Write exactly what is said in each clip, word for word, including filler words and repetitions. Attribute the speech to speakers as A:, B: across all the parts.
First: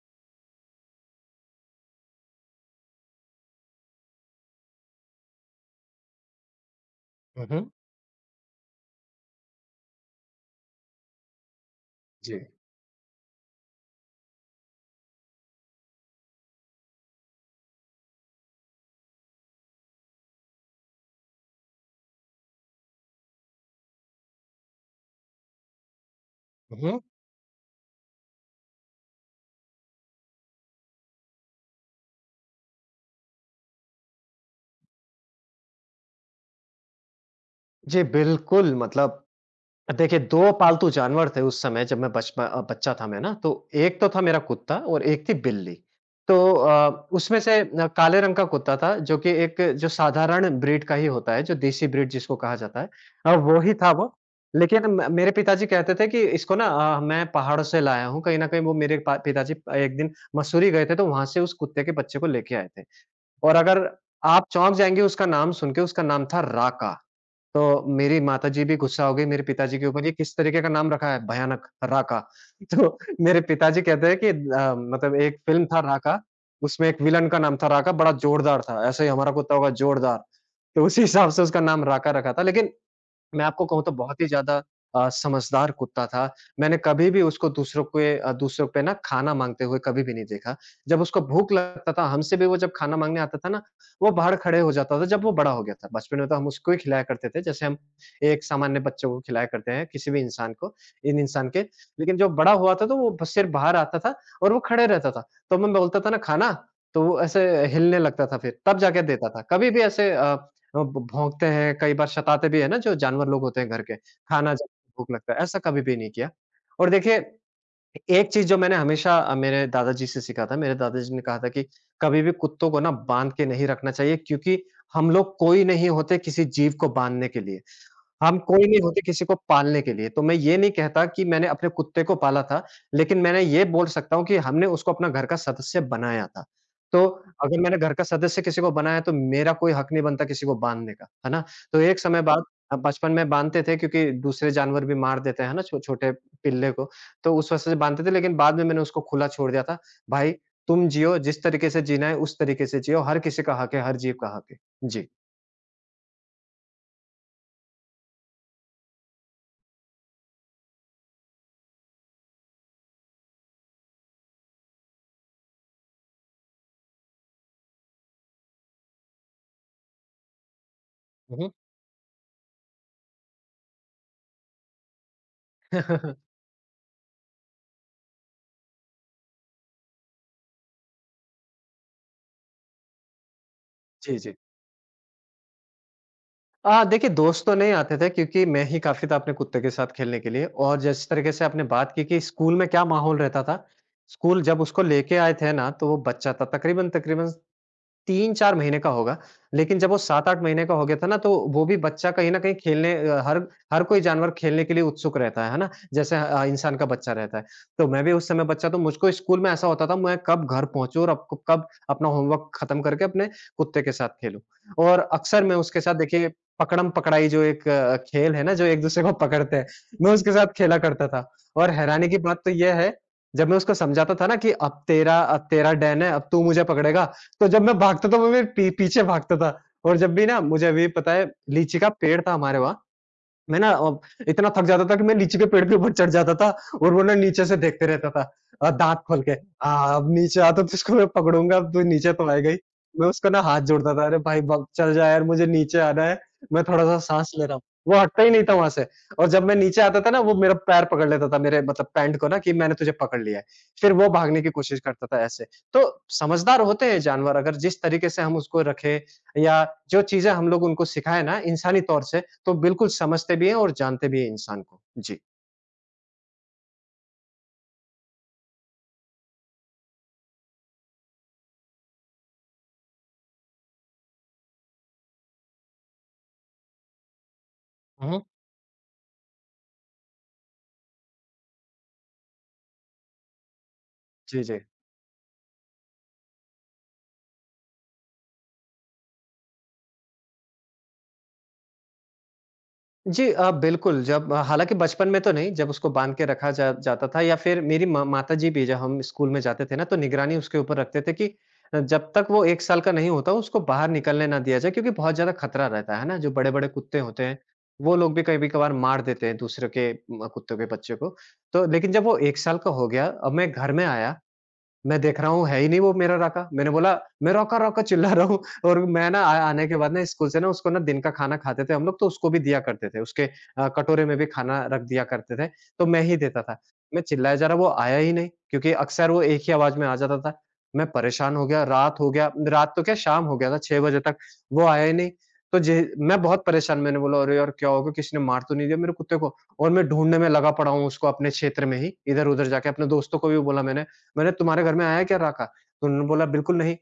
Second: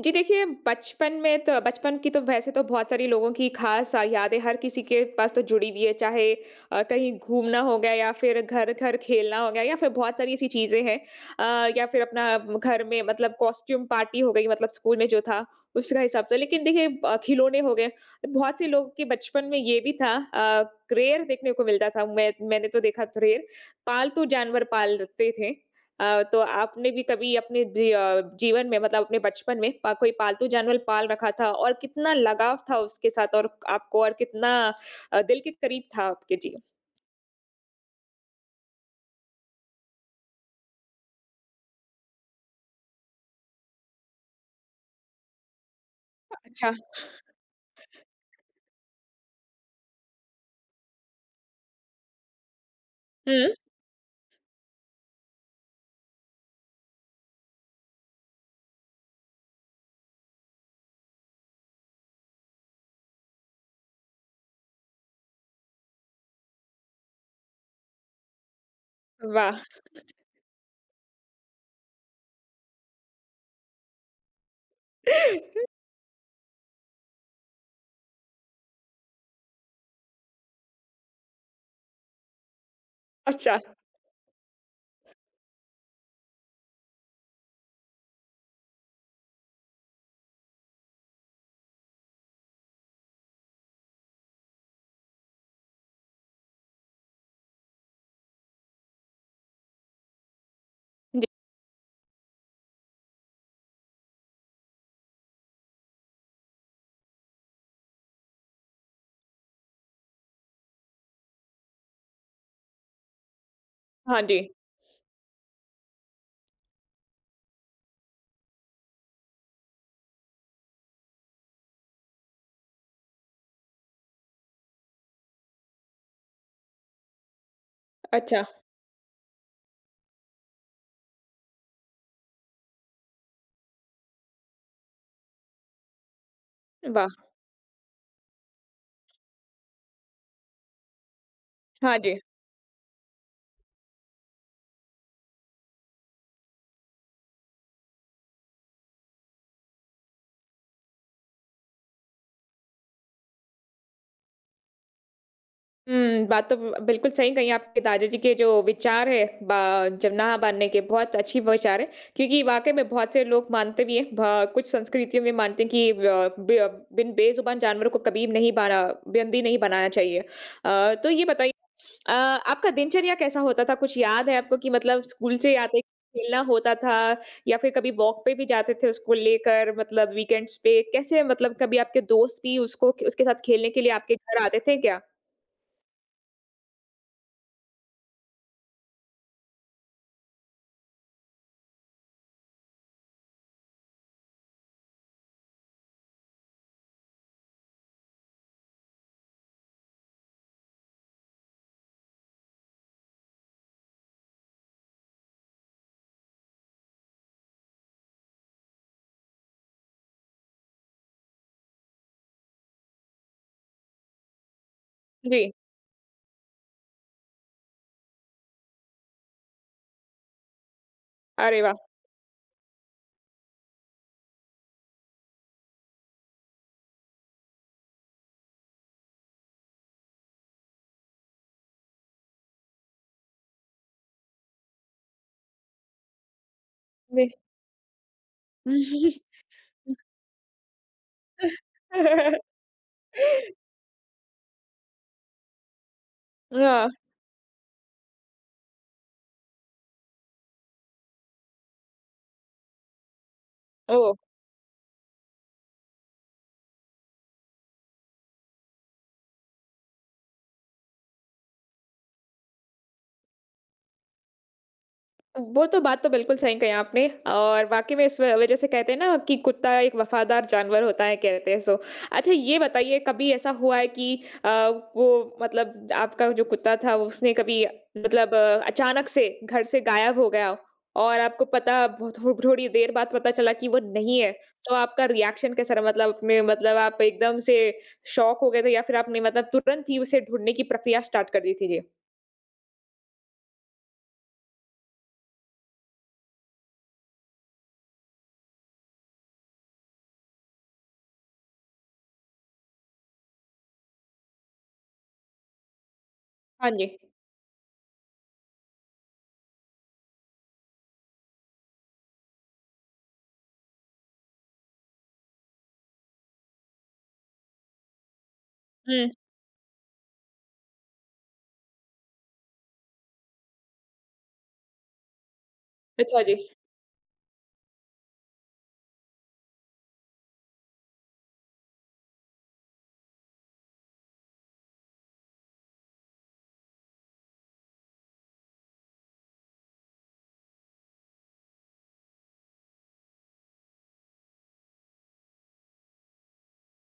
A: जी, देखिए, बचपन में तो बचपन की तो वैसे तो बहुत सारी लोगों की ख़ास यादें हर किसी के पास तो जुड़ी हुई है, चाहे अ, कहीं
B: हुँ,
A: घूमना
B: हुँ।
A: हो गया या फिर घर-घर खेलना हो गया या फिर बहुत सारी ऐसी चीज़ें हैं। अ, या फिर अपना
B: जी।
A: घर में मतलब कॉस्ट्यूम पार्टी हो गई मतलब स्कूल में जो था, उसका हिसाब से। लेकिन देखिए अ, खिलौने हो गए, बहुत से लोग के बचपन में ये भी था, अ, रेयर देखने को मिलता था, मैं मैंने तो देखा रेयर, पालतू जानवर पालते थे। अ, तो आपने
B: हुँ।
A: भी कभी अपने जी अ, जीवन में मतलब अपने बचपन में पा कोई पालतू जानवर पाल रखा था और कितना लगाव था उसके साथ और आपको और कितना अ, दिल के करीब था आपके? जी।
B: जी, बिल्कुल मतलब देखिए दो पालतू जानवर थे उस समय जब मैं बचप अ, बच्चा था मैं ना, तो एक तो था मेरा कुत्ता और एक थी बिल्ली। तो
A: अच्छा।
B: अ, उसमें से न काले रंग का कुत्ता था जो कि एक जो साधारण ब्रीड का ही होता है, जो देसी ब्रीड जिसको कहा जाता है अ,
A: हुँ,
B: वो ही था वो। लेकिन म मेरे पिताजी कहते थे कि इसको ना अ, मैं पहाड़ों से लाया हूँ, कहीं न कहीं वो मेरे पा पिताजी एक दिन मसूरी गए थे तो वहाँ से उस कुत्ते के बच्चे को लेके आए थे। और अगर आप चौंक जाएँगे उसका नाम सुन के, उसका नाम था राका। तो मेरी माताजी भी गुस्सा हो गई मेरे
A: वाह!
B: पिताजी के ऊपर, "ये किस तरीके का नाम रखा है? भयानक, राका।" तो मेरे पिताजी कहते हैं कि अ, मतलब एक फ़िल्म था राका, उसमें एक विलन का नाम था राका, बड़ा जोरदार था, ऐसे ही हमारा कुत्ता होगा जोरदार। तो उसी हिसाब से उसका नाम राका रखा था। लेकिन मैं
A: अच्छा,
B: आपको कहूँ तो बहुत ही ज़्यादा अ, समझदार कुत्ता था। मैंने कभी भी उसको दूसरों के अ, दूसरों पे ना खाना माँगते हुए कभी भी नहीं देखा। जब उसको भूख लगता था, हमसे भी वो जब खाना माँगने आता था ना, वो बाहर खड़े हो जाता था जब वो बड़ा हो गया था। बचपन में तो हम उसको ही खिलाया करते थे, जैसे हम एक सामान्य बच्चों को खिलाया करते हैं, किसी भी इंसान को, इन
A: जी।
B: इंसान के। लेकिन जब बड़ा हुआ था तो वो ब सिर्फ़ बाहर आता था और वो खड़े रहता था। तो मैं बोलता था ना, "खाना?" तो वो ऐसे हिलने लगता था फिर, तब जाके देता था। कभी भी ऐसे अ, अ, भ भौंकते हैं, कई बार सताते भी हैं ना जो जानवर लोग होते हैं घर के,
A: हाँ जी।
B: खाना जब भूख लगता है, ऐसा कभी भी नहीं किया। और देखिए, एक चीज़ जो मैंने हमेशा अ, मेरे दादाजी से सीखा था, मेरे दादाजी ने कहा था कि कभी भी कुत्तों को ना बाँध के नहीं रखना चाहिए क्योंकि हम लोग कोई नहीं होते किसी जीव को बाँधने के लिए। हम
A: अच्छा,
B: कोई नहीं होते किसी को पालने के लिए, तो मैं ये नहीं कहता कि मैंने अपने कुत्ते को पाला था, लेकिन मैंने ये बोल सकता हूँ कि हमने उसको अपना घर का सदस्य बनाया था। तो
A: वाह!
B: अगर मैंने घर का सदस्य किसी को बनाया तो मेरा कोई हक नहीं बनता किसी को बाँधने का, है ना? तो
A: हाँ
B: एक
A: जी।
B: समय बाद अ, बचपन में बाँधते थे क्योंकि दूसरे जानवर भी मार देते हैं ना छो छोटे पिल्ले को, तो उस वजह से बाँधते थे लेकिन बाद में मैंने उसको खुला छोड़ दिया था। भाई तुम जियो, जिस तरीके से जीना है उस तरीके से जियो, हर किसी का हक है, हर जीव का हक है। जी।
A: हुँ, बात तो ब बिल्कुल सही कही, आपके दादाजी के जो विचार है बा जमनाह बाँधने के, बहुत अच्छी विचार है, क्योंकि वाक़ई में बहुत से लोग मानते भी हैं, भ कुछ संस्कृतियों में मानते हैं कि अ, ब बिन बेज़ुबान जानवरों को कभी नहीं बना बंदी नहीं बनाना चाहिए। अ, तो ये
B: हुँ,
A: बताइए,
B: हुँ।
A: अ, आपका दिनचर्या कैसा होता था? कुछ याद है आपको कि मतलब स्कूल से आते खेलना होता था या फिर कभी वॉक पे भी जाते थे उसको लेकर मतलब वीकेंड्स पे? कैसे मतलब कभी आपके दोस्त भी उसको उसके साथ खेलने के लिए आपके
B: जी, जी।
A: घर आते थे क्या?
B: अ, देखिए दोस्त तो नहीं आते थे क्योंकि मैं ही काफ़ी था अपने कुत्ते के साथ खेलने के लिए और जिस तरीके से आपने बात की कि स्कूल में क्या माहौल रहता था, स्कूल जब उसको लेके आए थे ना, तो वो बच्चा था तकरीबन-तकरीबन तीन चार महीने का होगा, लेकिन जब वो सात आठ महीने का हो गया था ना, तो वो भी बच्चा कहीं न कहीं खेलने अ, हर हर कोई जानवर खेलने के लिए उत्सुक रहता है, है ना? जैसे अ, इंसान का बच्चा रहता है। तो मैं भी उस समय बच्चा तो मुझको स्कूल में ऐसा होता था, मैं कब घर पहुँचूँ और अब क कब अपना होमवर्क खत्म करके अपने कुत्ते के साथ खेलूँ। और अक्सर
A: जी।
B: मैं उसके साथ देखिए पकड़म-पकड़ाई जो एक अ, खेल है ना, जो एक-दूसरे को पकड़ते हैं, मैं उसके साथ खेला करता था।
A: अरे
B: और
A: वाह!
B: हैरानी की बात तो ये है, जब मैं उसको समझाता था ना कि अब तेरा अब तेरा डैन है, अब तू मुझे पकड़ेगा, तो जब मैं भागता था वो मेरे पी पीछे भागता था और जब भी ना मुझे अभी भी पता है लीची का पेड़ था हमारे वहाँ, मैं ना अ, इतना थक जाता था कि मैं लीची के पेड़ के ऊपर चढ़ जाता था और वो ना
A: जी।
B: नीचे से देखते रहता था अ, दाँत खोल के। हाँ, अब नीचे आ तो तुझको मैं पकड़ूँगा, अब तू नीचे तो आएगा ही। मैं उसका ना हाथ जोड़ता था, "अरे भाई ब चल जा यार, मुझे नीचे आना है, मैं
A: हां।
B: थोड़ा-सा साँस ले रहा हूँ।" वो हटता ही नहीं था वहाँ से और जब मैं नीचे आता था ना, वो मेरा पैर पकड़ लेता था, मेरे मतलब पैंट को ना कि मैंने तुझे पकड़ लिया है। फिर वो
A: ओह!
B: भागने की कोशिश करता था ऐसे। तो समझदार होते हैं जानवर अगर जिस तरीके से हम उसको रखें या जो चीज़ें हम लोग उनको सिखाएँ ना इंसानी तौर से, तो बिल्कुल समझते भी हैं और जानते भी हैं इंसान को। जी।
A: वो तो बात तो बिल्कुल सही कही आपने और वाक़ई में इस व वज़ह से कहते हैं ना कि कुत्ता एक वफ़ादार जानवर होता है, कहते हैं सो। अच्छा, ये बताइए, कभी ऐसा हुआ है कि अ, वो मतलब आपका जो कुत्ता था वो उसने कभी
B: हुँ।
A: मतलब अ, अचानक से घर से गायब हो गया और आपको पता भो थो थोड़ी देर बाद पता चला कि वो नहीं है,
B: जी, जी।
A: तो आपका रिएक्शन कैसा रहा? मतलब अपने मतलब आप एकदम से शॉक हो गए थे या फिर आपने मतलब तुरंत ही उसे ढूँढने की प्रक्रिया स्टार्ट कर दी थी? जी।
B: जी अ, बिल्कुल जब हालाँकि बचपन में तो नहीं, जब उसको बाँध के रखा जा जाता था या फिर मेरी मा माताजी भी जब हम स्कूल में जाते थे ना, तो निगरानी उसके ऊपर रखते थे कि अ, जब तक वो एक साल का नहीं होता, उसको बाहर निकलने ना दिया जाए क्योंकि बहुत ज़्यादा खतरा रहता है, है ना? जो बड़े-बड़े
A: हाँ जी।
B: कुत्ते होते हैं, वो लोग भी कभी-कभार मार देते हैं दूसरे के म कुत्तों के बच्चे को। तो लेकिन जब वो एक साल का हो गया, अब मैं घर में आया मैं देख रहा हूँ, है ही नहीं वो मेरा राका। मैंने बोला, "मैं रॉका-रॉका" चिल्ला रहा हूँ और
A: हुँ।
B: मैं ना आ आने के बाद ना स्कूल से ना उसको ना दिन का खाना खाते थे हम लोग, तो उसको भी दिया करते थे। उसके अ, कटोरे में भी खाना रख दिया करते थे, तो मैं ही
A: अच्छा जी।
B: देता था। मैं चिल्लाया जा रहा, वो आया ही नहीं क्योंकि अक्सर वो एक ही आवाज़ में आ जाता था। मैं परेशान हो गया, रात हो गया रात तो क्या शाम हो गया था छह बजे तक, वो आया ही नहीं। तो जे मैं बहुत परेशान मैंने बोला, "अरे यार! क्या हो गया? किसी ने मार तो नहीं दिया मेरे कुत्ते को?" और मैं ढूँढने में लगा पड़ा हूँ उसको अपने क्षेत्र में ही, इधर-उधर जाके अपने दोस्तों को भी बोला मैंने, मैंने तुम्हारे घर में आया क्या राका? तो उन्होंने बोला बिल्कुल नहीं।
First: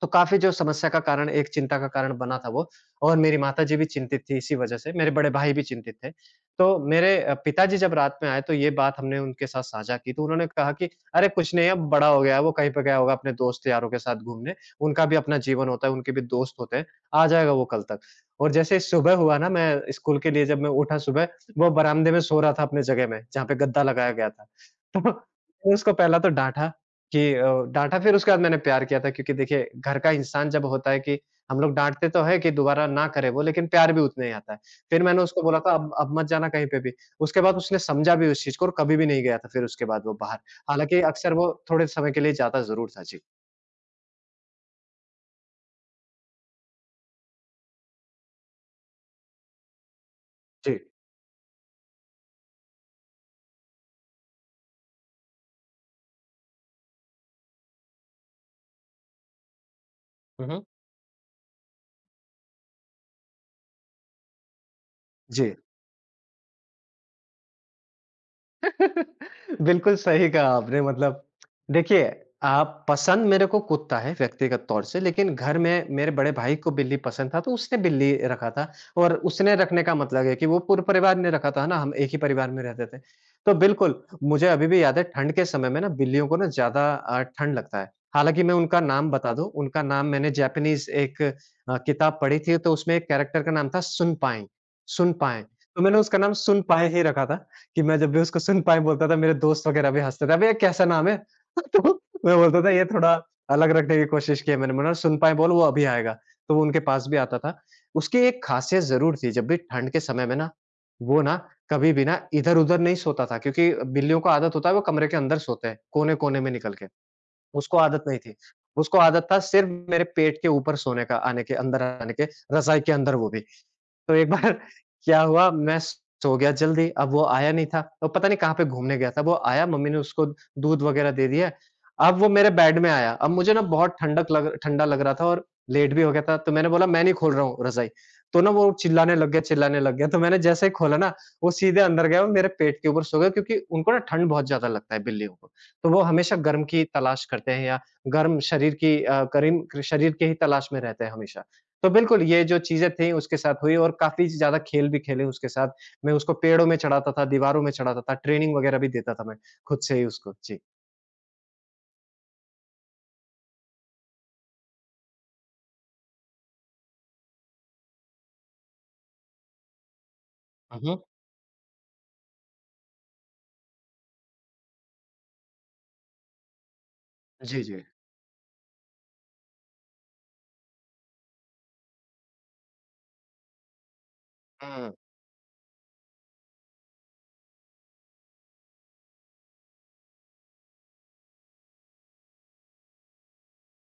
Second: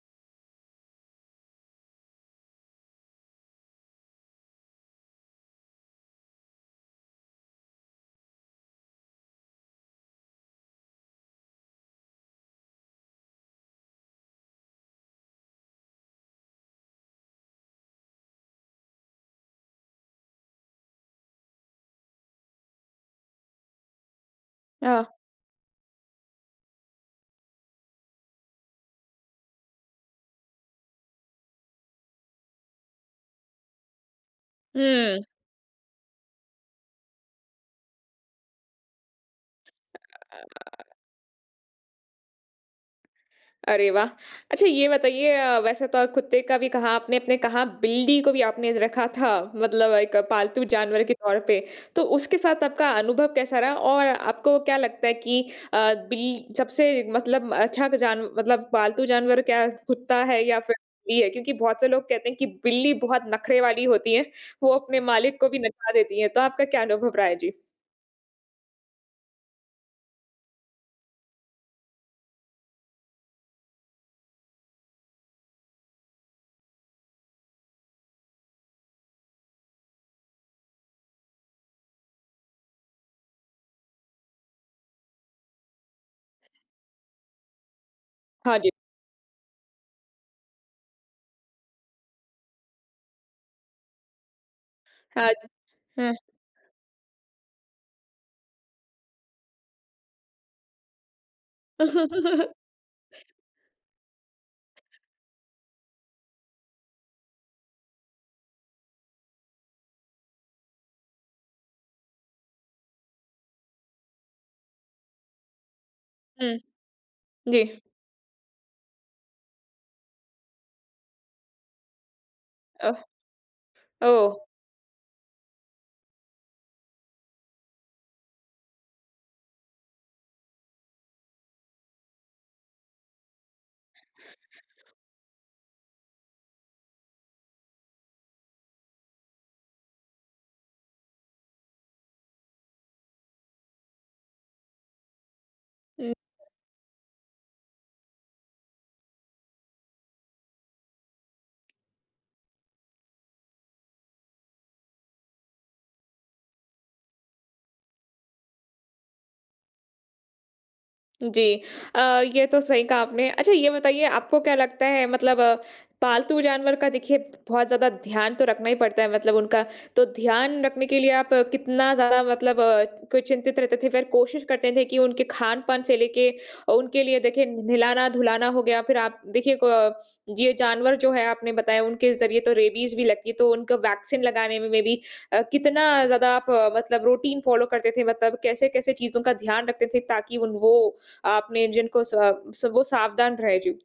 B: तो काफ़ी जो समस्या का कारण एक चिंता का कारण बना था वो और मेरी माताजी भी चिंतित थी इसी वजह से, मेरे बड़े भाई भी चिंतित थे। तो मेरे अ, पिताजी जब रात में आए तो ये बात हमने उनके साथ साझा की तो उन्होंने कहा कि अरे कुछ नहीं अब बड़ा हो गया है, वो कहीं पे गया होगा अपने दोस्त यारों के साथ घूमने, उनका भी अपना जीवन होता है, उनके भी दोस्त होते हैं, आ जाएगा वो कल तक। और जैसे सुबह हुआ ना मैं स्कूल के लिए जब मैं उठा सुबह, वो बरामदे में सो रहा था अपने जगह में, जहाँ पे गद्दा लगाया गया था। तो
A: हाँ।
B: उसको पहला तो डाँटा कि अ, डाँटा फिर उसके बाद मैंने प्यार किया था क्योंकि देखिए घर का इंसान जब होता है कि हम लोग डाँटते तो हैं कि दोबारा ना करे वो लेकिन प्यार भी उतना ही आता है। फिर
A: हुँ।
B: मैंने उसको बोला था अब अब मत जाना कहीं पे भी। उसके बाद उसने समझा भी उस चीज़ को और कभी भी नहीं गया था फिर उसके बाद वो बाहर। हालाँकि अक्सर वो थोड़े समय के लिए जाता ज़रूर था। जी।
A: अरे वाह! अच्छा, ये बताइए, अ, वैसे तो कुत्ते का भी कहा आपने आपने कहा बिल्ली को भी आपने रखा था मतलब एक पालतू
B: जी।
A: जानवर के तौर पे। तो उसके साथ आपका अनुभव कैसा रहा? और आपको क्या लगता है कि अ, बिल सबसे मतलब अच्छा जान मतलब पालतू जानवर क्या कुत्ता है
B: हुँ,
A: या
B: हुँ।
A: फिर बिल्ली है? क्योंकि बहुत से लोग कहते हैं कि बिल्ली बहुत नखरे वाली होती है, वो अपने मालिक को
B: जी।
A: भी नचा देती है। तो आपका क्या अनुभव रहा है? जी।
B: बिल्कुल सही कहा आपने मतलब देखिए आप पसंद मेरे को कुत्ता है व्यक्तिगत तौर से लेकिन घर में मेरे बड़े भाई को बिल्ली पसंद था तो उसने बिल्ली रखा था और उसने रखने का मतलब है कि वो पूरे परिवार ने रखा था ना हम एक ही परिवार में रहते थे तो बिल्कुल मुझे अभी भी याद है ठंड के समय में ना बिल्लियों को ना ज्यादा अ, ठंड लगता है हालांकि मैं
A: हाँ जी।
B: उनका नाम बता दूं उनका नाम मैंने जापानीज एक अ, किताब पढ़ी थी तो उसमें एक कैरेक्टर का नाम था सुनपाई
A: हाँ,
B: सुनपाई तो मैंने
A: हाँ। हुँ।
B: उसका नाम सुनपाई ही रखा था कि मैं जब भी उसको सुन पाए बोलता था मेरे दोस्त वगैरह भी हँसते थे, "अबे! ये कैसा नाम है?" तो मैं
A: हुँ,
B: बोलता था ये थोड़ा अलग रखने की कोशिश की है मैंने बोला सुन पाए बोल वो अभी आएगा, तो वो उनके पास भी आता था। उसकी एक खासियत ज़रूर थी जब भी ठंड के समय में ना, वो ना कभी भी ना इधर-उधर नहीं सोता था क्योंकि बिल्लियों को आदत होता है वो कमरे के अंदर सोते हैं, कोने-कोने में निकल के,
A: जी।
B: उसको आदत नहीं थी। उसको आदत था सिर्फ़ मेरे पेट के ऊपर सोने का आने के अंदर आने के, रज़ाई
A: अ,
B: के अंदर वो भी। तो
A: ओह!
B: एक बार क्या हुआ मैं सो गया जल्दी, अब वो आया नहीं था, वो पता नहीं कहाँ पे घूमने गया था, वो आया मम्मी ने उसको दूध वग़ैरह दे दिया। अब वो मेरे बेड में आया, अब मुझे ना बहुत ठंडक लग ठंडा लग रहा था और लेट भी हो गया था, तो मैंने बोला मैं नहीं खोल रहा हूँ रज़ाई। तो ना वो चिल्लाने लग गया चिल्लाने लग गया, तो मैंने जैसे ही खोला ना, वो सीधे अंदर गया और मेरे पेट के ऊपर सो गया क्योंकि उनको ना ठंड बहुत ज़्यादा लगता है बिल्लियों को। तो वो हमेशा गर्म की तलाश करते हैं या गर्म शरीर की अ, करीम शरीर की ही तलाश में रहते हैं हमेशा। तो बिल्कुल, ये जो चीज़ें थी उसके साथ हुई और काफ़ी ज़्यादा खेल भी खेले उसके साथ। मैं उसको पेड़ों में चढ़ाता था, दीवारों में चढ़ाता था, ट्रेनिंग वगैरह भी देता था मैं खुद से ही उसको। जी।
A: जी अ, ये तो सही कहा आपने। अच्छा, ये बताइए, आपको क्या लगता है मतलब अ, पालतू जानवर का देखिए बहुत ज़्यादा ध्यान तो रखना ही पड़ता है मतलब उनका, तो ध्यान
B: हुँ,
A: रखने के
B: हुँ।
A: लिए आप अ, कितना ज़्यादा मतलब अ, कोई चिंतित रहते थे, फिर कोशिश करते थे कि उनके खान-पान से लेके अ, उनके लिए देखिए
B: जी, जी।
A: नहलाना-धुलाना हो गया, फिर आप देखिए क ये जानवर जो है आपने बताया उनके ज़रिए तो रेबीज़ भी लगती है, तो उनको वैक्सीन लगाने में में
B: हुँ।
A: भी अ, कितना ज़्यादा आप अ, मतलब रूटीन फ़ॉलो करते थे, मतलब कैसे-कैसे चीज़ों का ध्यान रखते थे ताकि उन वो आपने इंजन को सब सब वो सावधान रहे जीव।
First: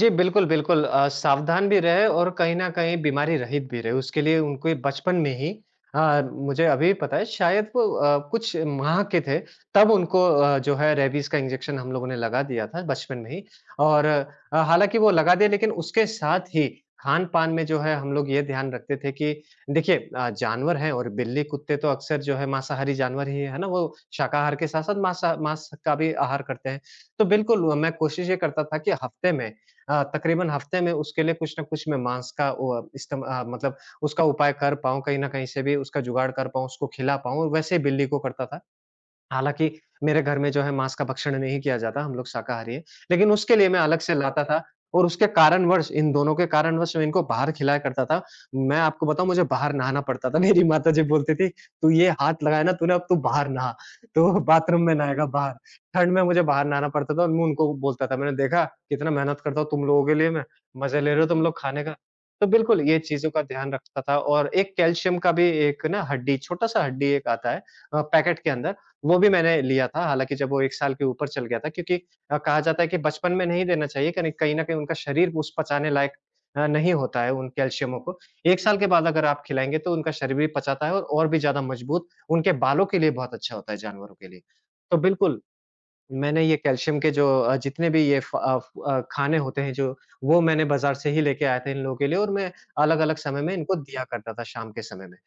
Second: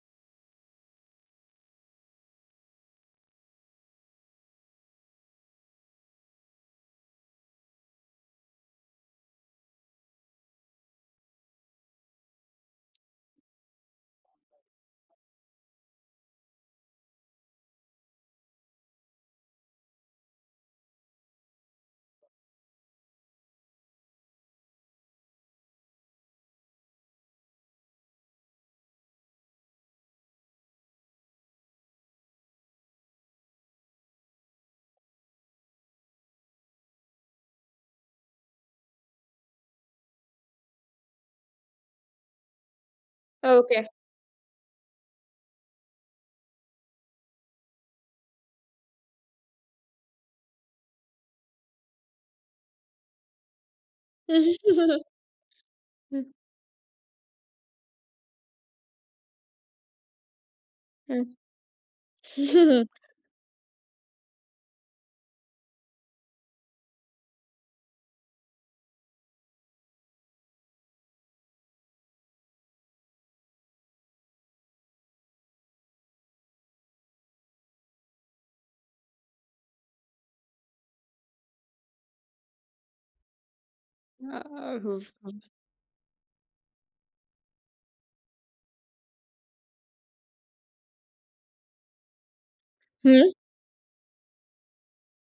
B: जी, बिल्कुल, बिल्कुल अ, सावधान भी रहे और कहीं न कहीं बीमारी रहित भी रहे। उसके लिए उनको ये बचपन में ही अ, मुझे अभी पता है शायद वो अ, कुछ माह के थे, तब उनको अ, जो है रेबीज़ का इंजेक्शन हम लोगों ने लगा दिया था बचपन में ही और अ, हालाँकि वो लगा दिया लेकिन उसके साथ ही खान-पान में जो है हम लोग ये ध्यान रखते थे कि देखिए अ, जानवर हैं और बिल्ली-कुत्ते तो अक्सर जो है मांसाहारी जानवर ही है ना, वो शाकाहार के साथ-साथ माँसा माँस का भी आहार करते हैं। तो बिल्कुल मैं कोशिश ये करता था कि हफ़्ते में अ, तकरीबन हफ्ते में उसके लिए कुछ ना कुछ मैं मांस का अ, इस्तेम अ, मतलब उसका उपाय कर पाऊँ, कहीं न कहीं से भी उसका जुगाड़ कर पाऊँ, उसको खिला पाऊँ। वैसे बिल्ली को करता था। हालाँकि मेरे घर में जो है माँस का भक्षण नहीं किया जाता, हम लोग शाकाहारी हैं। लेकिन उसके लिए मैं अलग से लाता था और उसके कारणवश इन दोनों के कारणवश मैं इनको बाहर खिलाया करता था। मैं आपको बताऊँ मुझे बाहर नहाना पड़ता था। मेरी माताजी बोलती थी, "तू ये हाथ लगाया ना तूने अब तू बाहर नहा, तो बाथरूम में नहाएगा बाहर।" ठंड में मुझे बाहर नहाना पड़ता था और मैं उनको बोलता था, "मैंने देखा कितना मेहनत करता हूँ तुम लोगों के लिए मैं, मज़े ले रहे हो तुम लोग खाने का।" तो बिल्कुल ये चीज़ों का ध्यान रखता था और एक कैल्शियम का भी एक ना हड्डी छोटा-सा हड्डी एक आता है अ, पैकेट के अंदर वो भी मैंने लिया था, हालाँकि जब वो एक साल के ऊपर चल गया था क्योंकि अ, कहा जाता है कि बचपन में नहीं देना चाहिए कहीं कहीं न कहीं उनका शरीर उस पचाने लायक अ, नहीं होता है उन कैल्शियमों को। एक साल के बाद अगर आप खिलाएँगे तो उनका शरीर भी पचाता है और और भी ज़्यादा मजबूत, उनके बालों के लिए बहुत अच्छा होता है जानवरों के लिए। तो बिल्कुल मैंने ये कैल्शियम के जो अ, जितने भी ये फ अ, फ अ, खाने होते हैं जो, वो मैंने बाज़ार से ही लेके आया था इन लोगों के लिए और मैं अलग-अलग समय में इनको दिया करता था शाम के समय में।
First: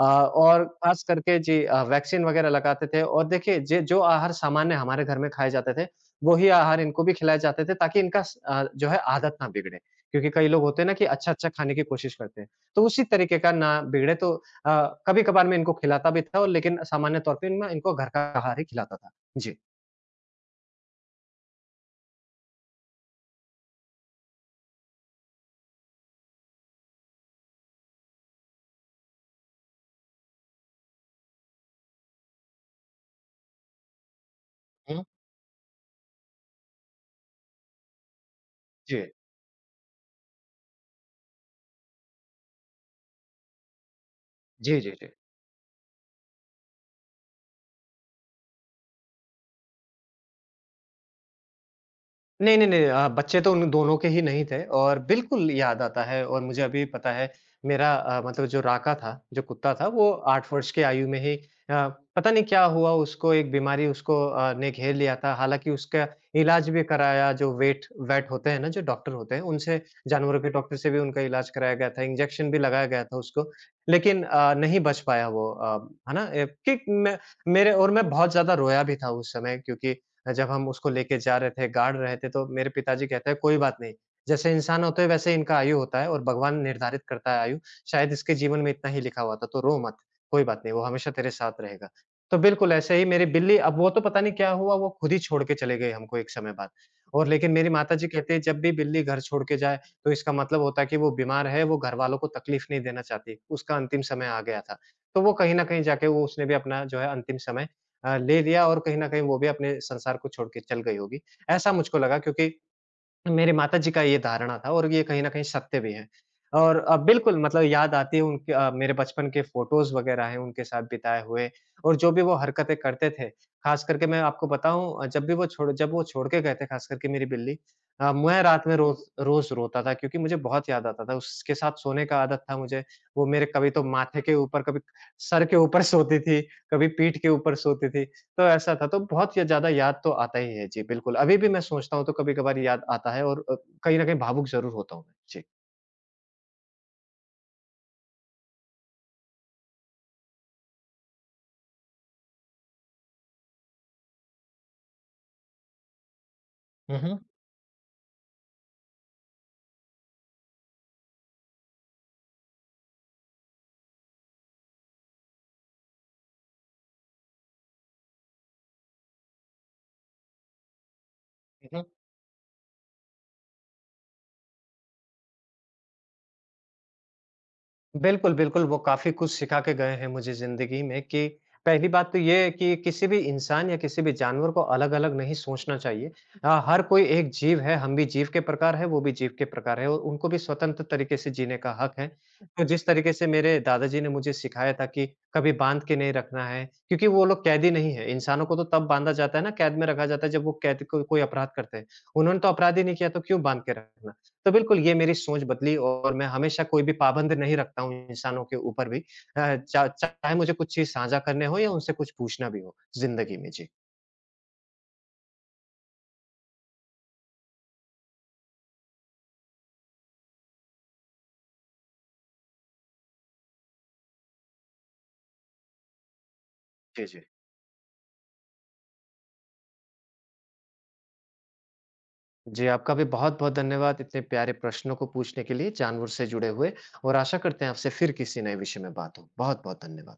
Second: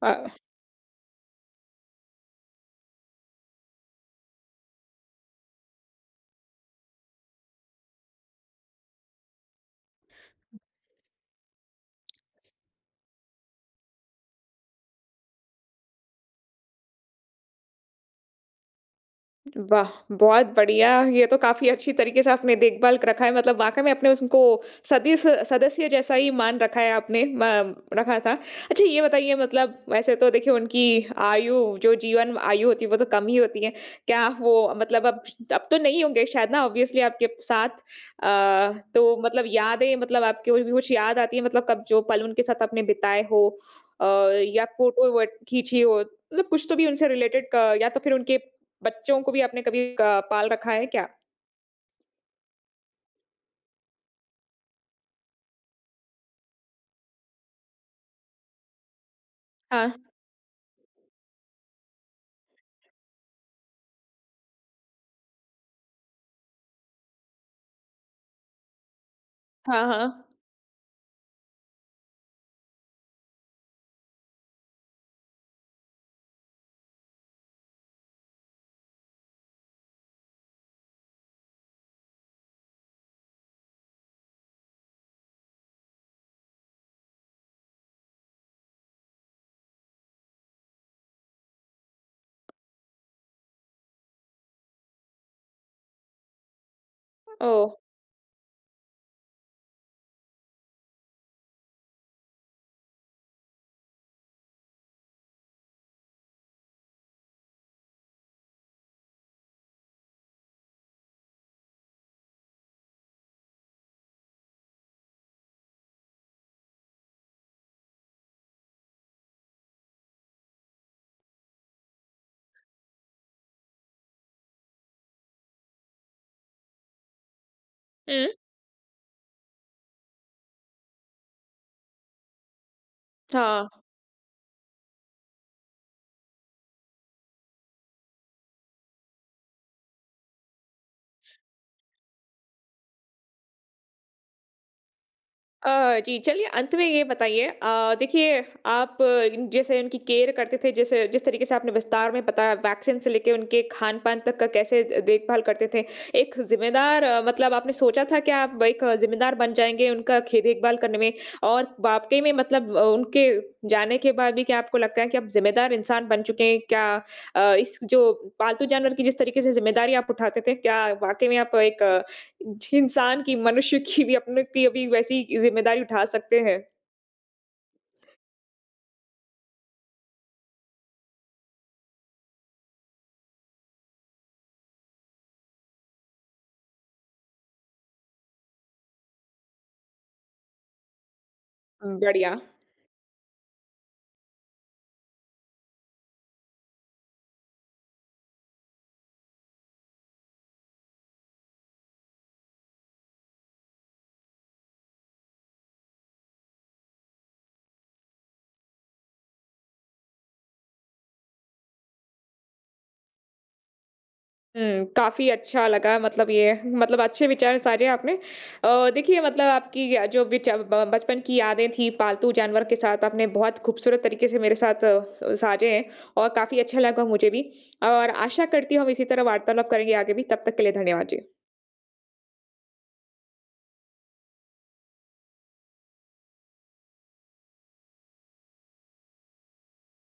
B: अ, और ख़ास करके जी अ, वैक्सीन वग़ैरह लगाते थे और देखिए जे जो आहार सामान्य हमारे घर में खाए जाते थे, वही आहार इनको भी खिलाए जाते थे ताकि इनका स अ, जो है आदत ना बिगड़े। क्योंकि कई लोग होते हैं ना कि अच्छा-अच्छा खाने की कोशिश करते हैं। तो उसी तरीके का ना बिगड़े तो अ, कभी-कभार मैं इनको खिलाता भी था और लेकिन सामान्य तौर पे मैं इनको घर का आहार ही खिलाता था। जी।
A: वाह! बहुत बढ़िया, ये तो काफ़ी अच्छी तरीके से आपने देखभाल रखा है, मतलब वाक़ई में आपने उसको सदिस सदस्य जैसा ही मान रखा है आपने, म रखा था। अच्छा, ये बताइए, मतलब वैसे तो देखिए उनकी आयु जो जीवन आयु होती है वो तो कम ही होती है। क्या वो मतलब अब अब तो नहीं होंगे शायद ना, ऑब्वियसली आपके साथ, अ,
B: जी।
A: तो मतलब यादें मतलब आपकी कोई भी कुछ याद आती है मतलब कब जो पल उनके साथ आपने बिताए हो, अ, या
B: जी, जी, जी।
A: फ़ोटो वोट खींची हो मतलब कुछ तो भी उनसे रिलेटेड, क या तो फिर उनके बच्चों को भी आपने कभी क पाल रखा है क्या?
B: नहीं, नहीं, नहीं अ, बच्चे तो उन दोनों के ही नहीं थे और बिल्कुल याद आता है और मुझे अभी पता है मेरा अ, मतलब जो राका था, जो कुत्ता था
A: हाँ।
B: वो आठ वर्ष की आयु में ही अ, पता नहीं क्या हुआ उसको एक बीमारी उसको अ, ने घेर लिया था। हालाँकि उसका इलाज भी कराया जो वेट वेट होते हैं ना, जो डॉक्टर होते हैं उनसे
A: हाँ, हाँ।
B: जानवरों के डॉक्टर से भी उनका इलाज कराया गया था, इंजेक्शन भी लगाया गया था उसको। लेकिन अ, नहीं बच पाया वो अ, है ना? ए कि मैं मेरे और मैं बहुत ज़्यादा रोया भी था उस समय क्योंकि जब हम उसको लेके जा रहे थे, गाड़ रहे थे तो मेरे पिताजी कहते हैं कोई बात नहीं, जैसे इंसान होते हैं वैसे इनका आयु होता है और भगवान निर्धारित करता है आयु, शायद इसके जीवन में इतना ही लिखा हुआ था तो रो मत, कोई बात नहीं, वो हमेशा तेरे साथ रहेगा। तो बिल्कुल ऐसे ही मेरी बिल्ली अब वो तो पता नहीं क्या हुआ वो खुद ही छोड़ के चले गए हमको एक समय बाद और लेकिन
A: ओह!
B: मेरी माताजी कहती है जब भी बिल्ली घर छोड़ के जाए तो इसका मतलब होता है कि वो बीमार है, वो घरवालों को तकलीफ नहीं देना चाहती, उसका अंतिम समय आ गया था। तो वो कहीं न कहीं जाके वो उसने भी अपना जो है अंतिम समय अ, ले लिया और कहीं न कहीं वो भी अपने संसार को छोड़ के चल गई होगी। ऐसा मुझको लगा क्योंकि मेरे माताजी का ये धारणा था और ये कहीं न कहीं सत्य भी है। और अ, बिल्कुल मतलब याद आती है उनके अ, मेरे बचपन के फ़ोटोज़ वग़ैरह हैं उनके साथ बिताए हुए और जो भी वो हरकतें करते थे, ख़ास करके मैं आपको बताऊँ अ, जब भी वो छोड़ जब वो छोड़ के गए थे ख़ास करके मेरी बिल्ली अ,
A: हुँ।
B: मैं रात में रोज़ रोज़ रोता था क्योंकि मुझे बहुत याद आता था। उसके साथ सोने का आदत था मुझे। वो मेरे कभी
A: हाँ,
B: तो माथे के ऊपर, कभी सर के ऊपर सोती थी, कभी पीठ के ऊपर सोती थी। तो ऐसा था, तो बहुत ये ज़्यादा याद तो आता ही है। जी, बिल्कुल। अभी भी मैं सोचता हूँ तो कभी-कभार याद आता है और अ, कहीं न कहीं भावुक ज़रूर होता हूँ मैं। जी।
A: अ, जी, चलिए अंत में ये बताइए, अ, देखिए आप अ, जैसे उनकी केयर करते थे, जैसे जिस तरीके से आपने विस्तार में बताया वैक्सीन से लेके उनके खान-पान तक का कैसे द देखभाल करते थे। एक
B: हुँ,
A: ज़िम्मेदार
B: हुँ।
A: मतलब आपने सोचा था कि आप एक ज़िम्मेदार बन जाएँगे उनका खे देखभाल करने में, और वाक़ई में मतलब अ, उनके जाने के बाद भी क्या आपको लगता है कि आप ज़िम्मेदार इंसान बन चुके हैं? क्या अ, इस जो पालतू जानवर की जिस तरीके से ज़िम्मेदारी आप उठाते थे, क्या वाक़ई में आप एक इंसान की, मनुष्य की भी अपने की अभी वैसी ज़िम्मेदारी उठा सकते हैं।
B: बिल्कुल, बिल्कुल, वो काफ़ी कुछ सिखा के गए हैं मुझे ज़िंदगी में कि पहली बात तो ये है कि किसी भी इंसान या किसी भी जानवर को अलग-अलग नहीं सोचना चाहिए। अ, हर कोई एक जीव है, हम भी जीव के प्रकार हैं, वो भी जीव के प्रकार हैं और उनको भी स्वतंत्र तरीके से जीने का हक
A: हम्म,
B: है।
A: बढ़िया।
B: तो जिस तरीके से मेरे दादाजी ने मुझे सिखाया था कि कभी बाँध के नहीं रखना है, क्योंकि वो लोग कैदी नहीं हैं। इंसानों को तो तब बाँधा जाता है ना, कैद में रखा जाता है जब वो कैद को कोई अपराध करते हैं। उन्होंने तो अपराध ही नहीं किया, तो क्यों बाँध के रखना? तो बिल्कुल, ये मेरी सोच बदली और मैं हमेशा कोई भी पाबंद नहीं रखता हूँ इंसानों के ऊपर भी। अ, चा चाहे मुझे कुछ चीज़ साझा करने हो या उनसे कुछ पूछना भी हो ज़िंदगी में। जी।
A: हुँ, काफ़ी अच्छा लगा, मतलब ये मतलब अच्छे विचार साझे आपने। अ, देखिए मतलब आपकी अ, जो विच ब बचपन की यादें थी पालतू जानवर के साथ, आपने बहुत खूबसूरत तरीके से मेरे साथ अ, साझे हैं, और काफ़ी अच्छा लगा
B: जी, जी।
A: मुझे भी, और आशा करती हूँ हम इसी तरह वार्तालाप करेंगे आगे भी। तब तक के लिए धन्यवाद जी।
B: जी, आपका भी बहुत-बहुत धन्यवाद इतने प्यारे प्रश्नों को पूछने के लिए, जानवर से जुड़े हुए और आशा करते हैं आपसे फिर किसी नए विषय में बात हो। बहुत-बहुत धन्यवाद।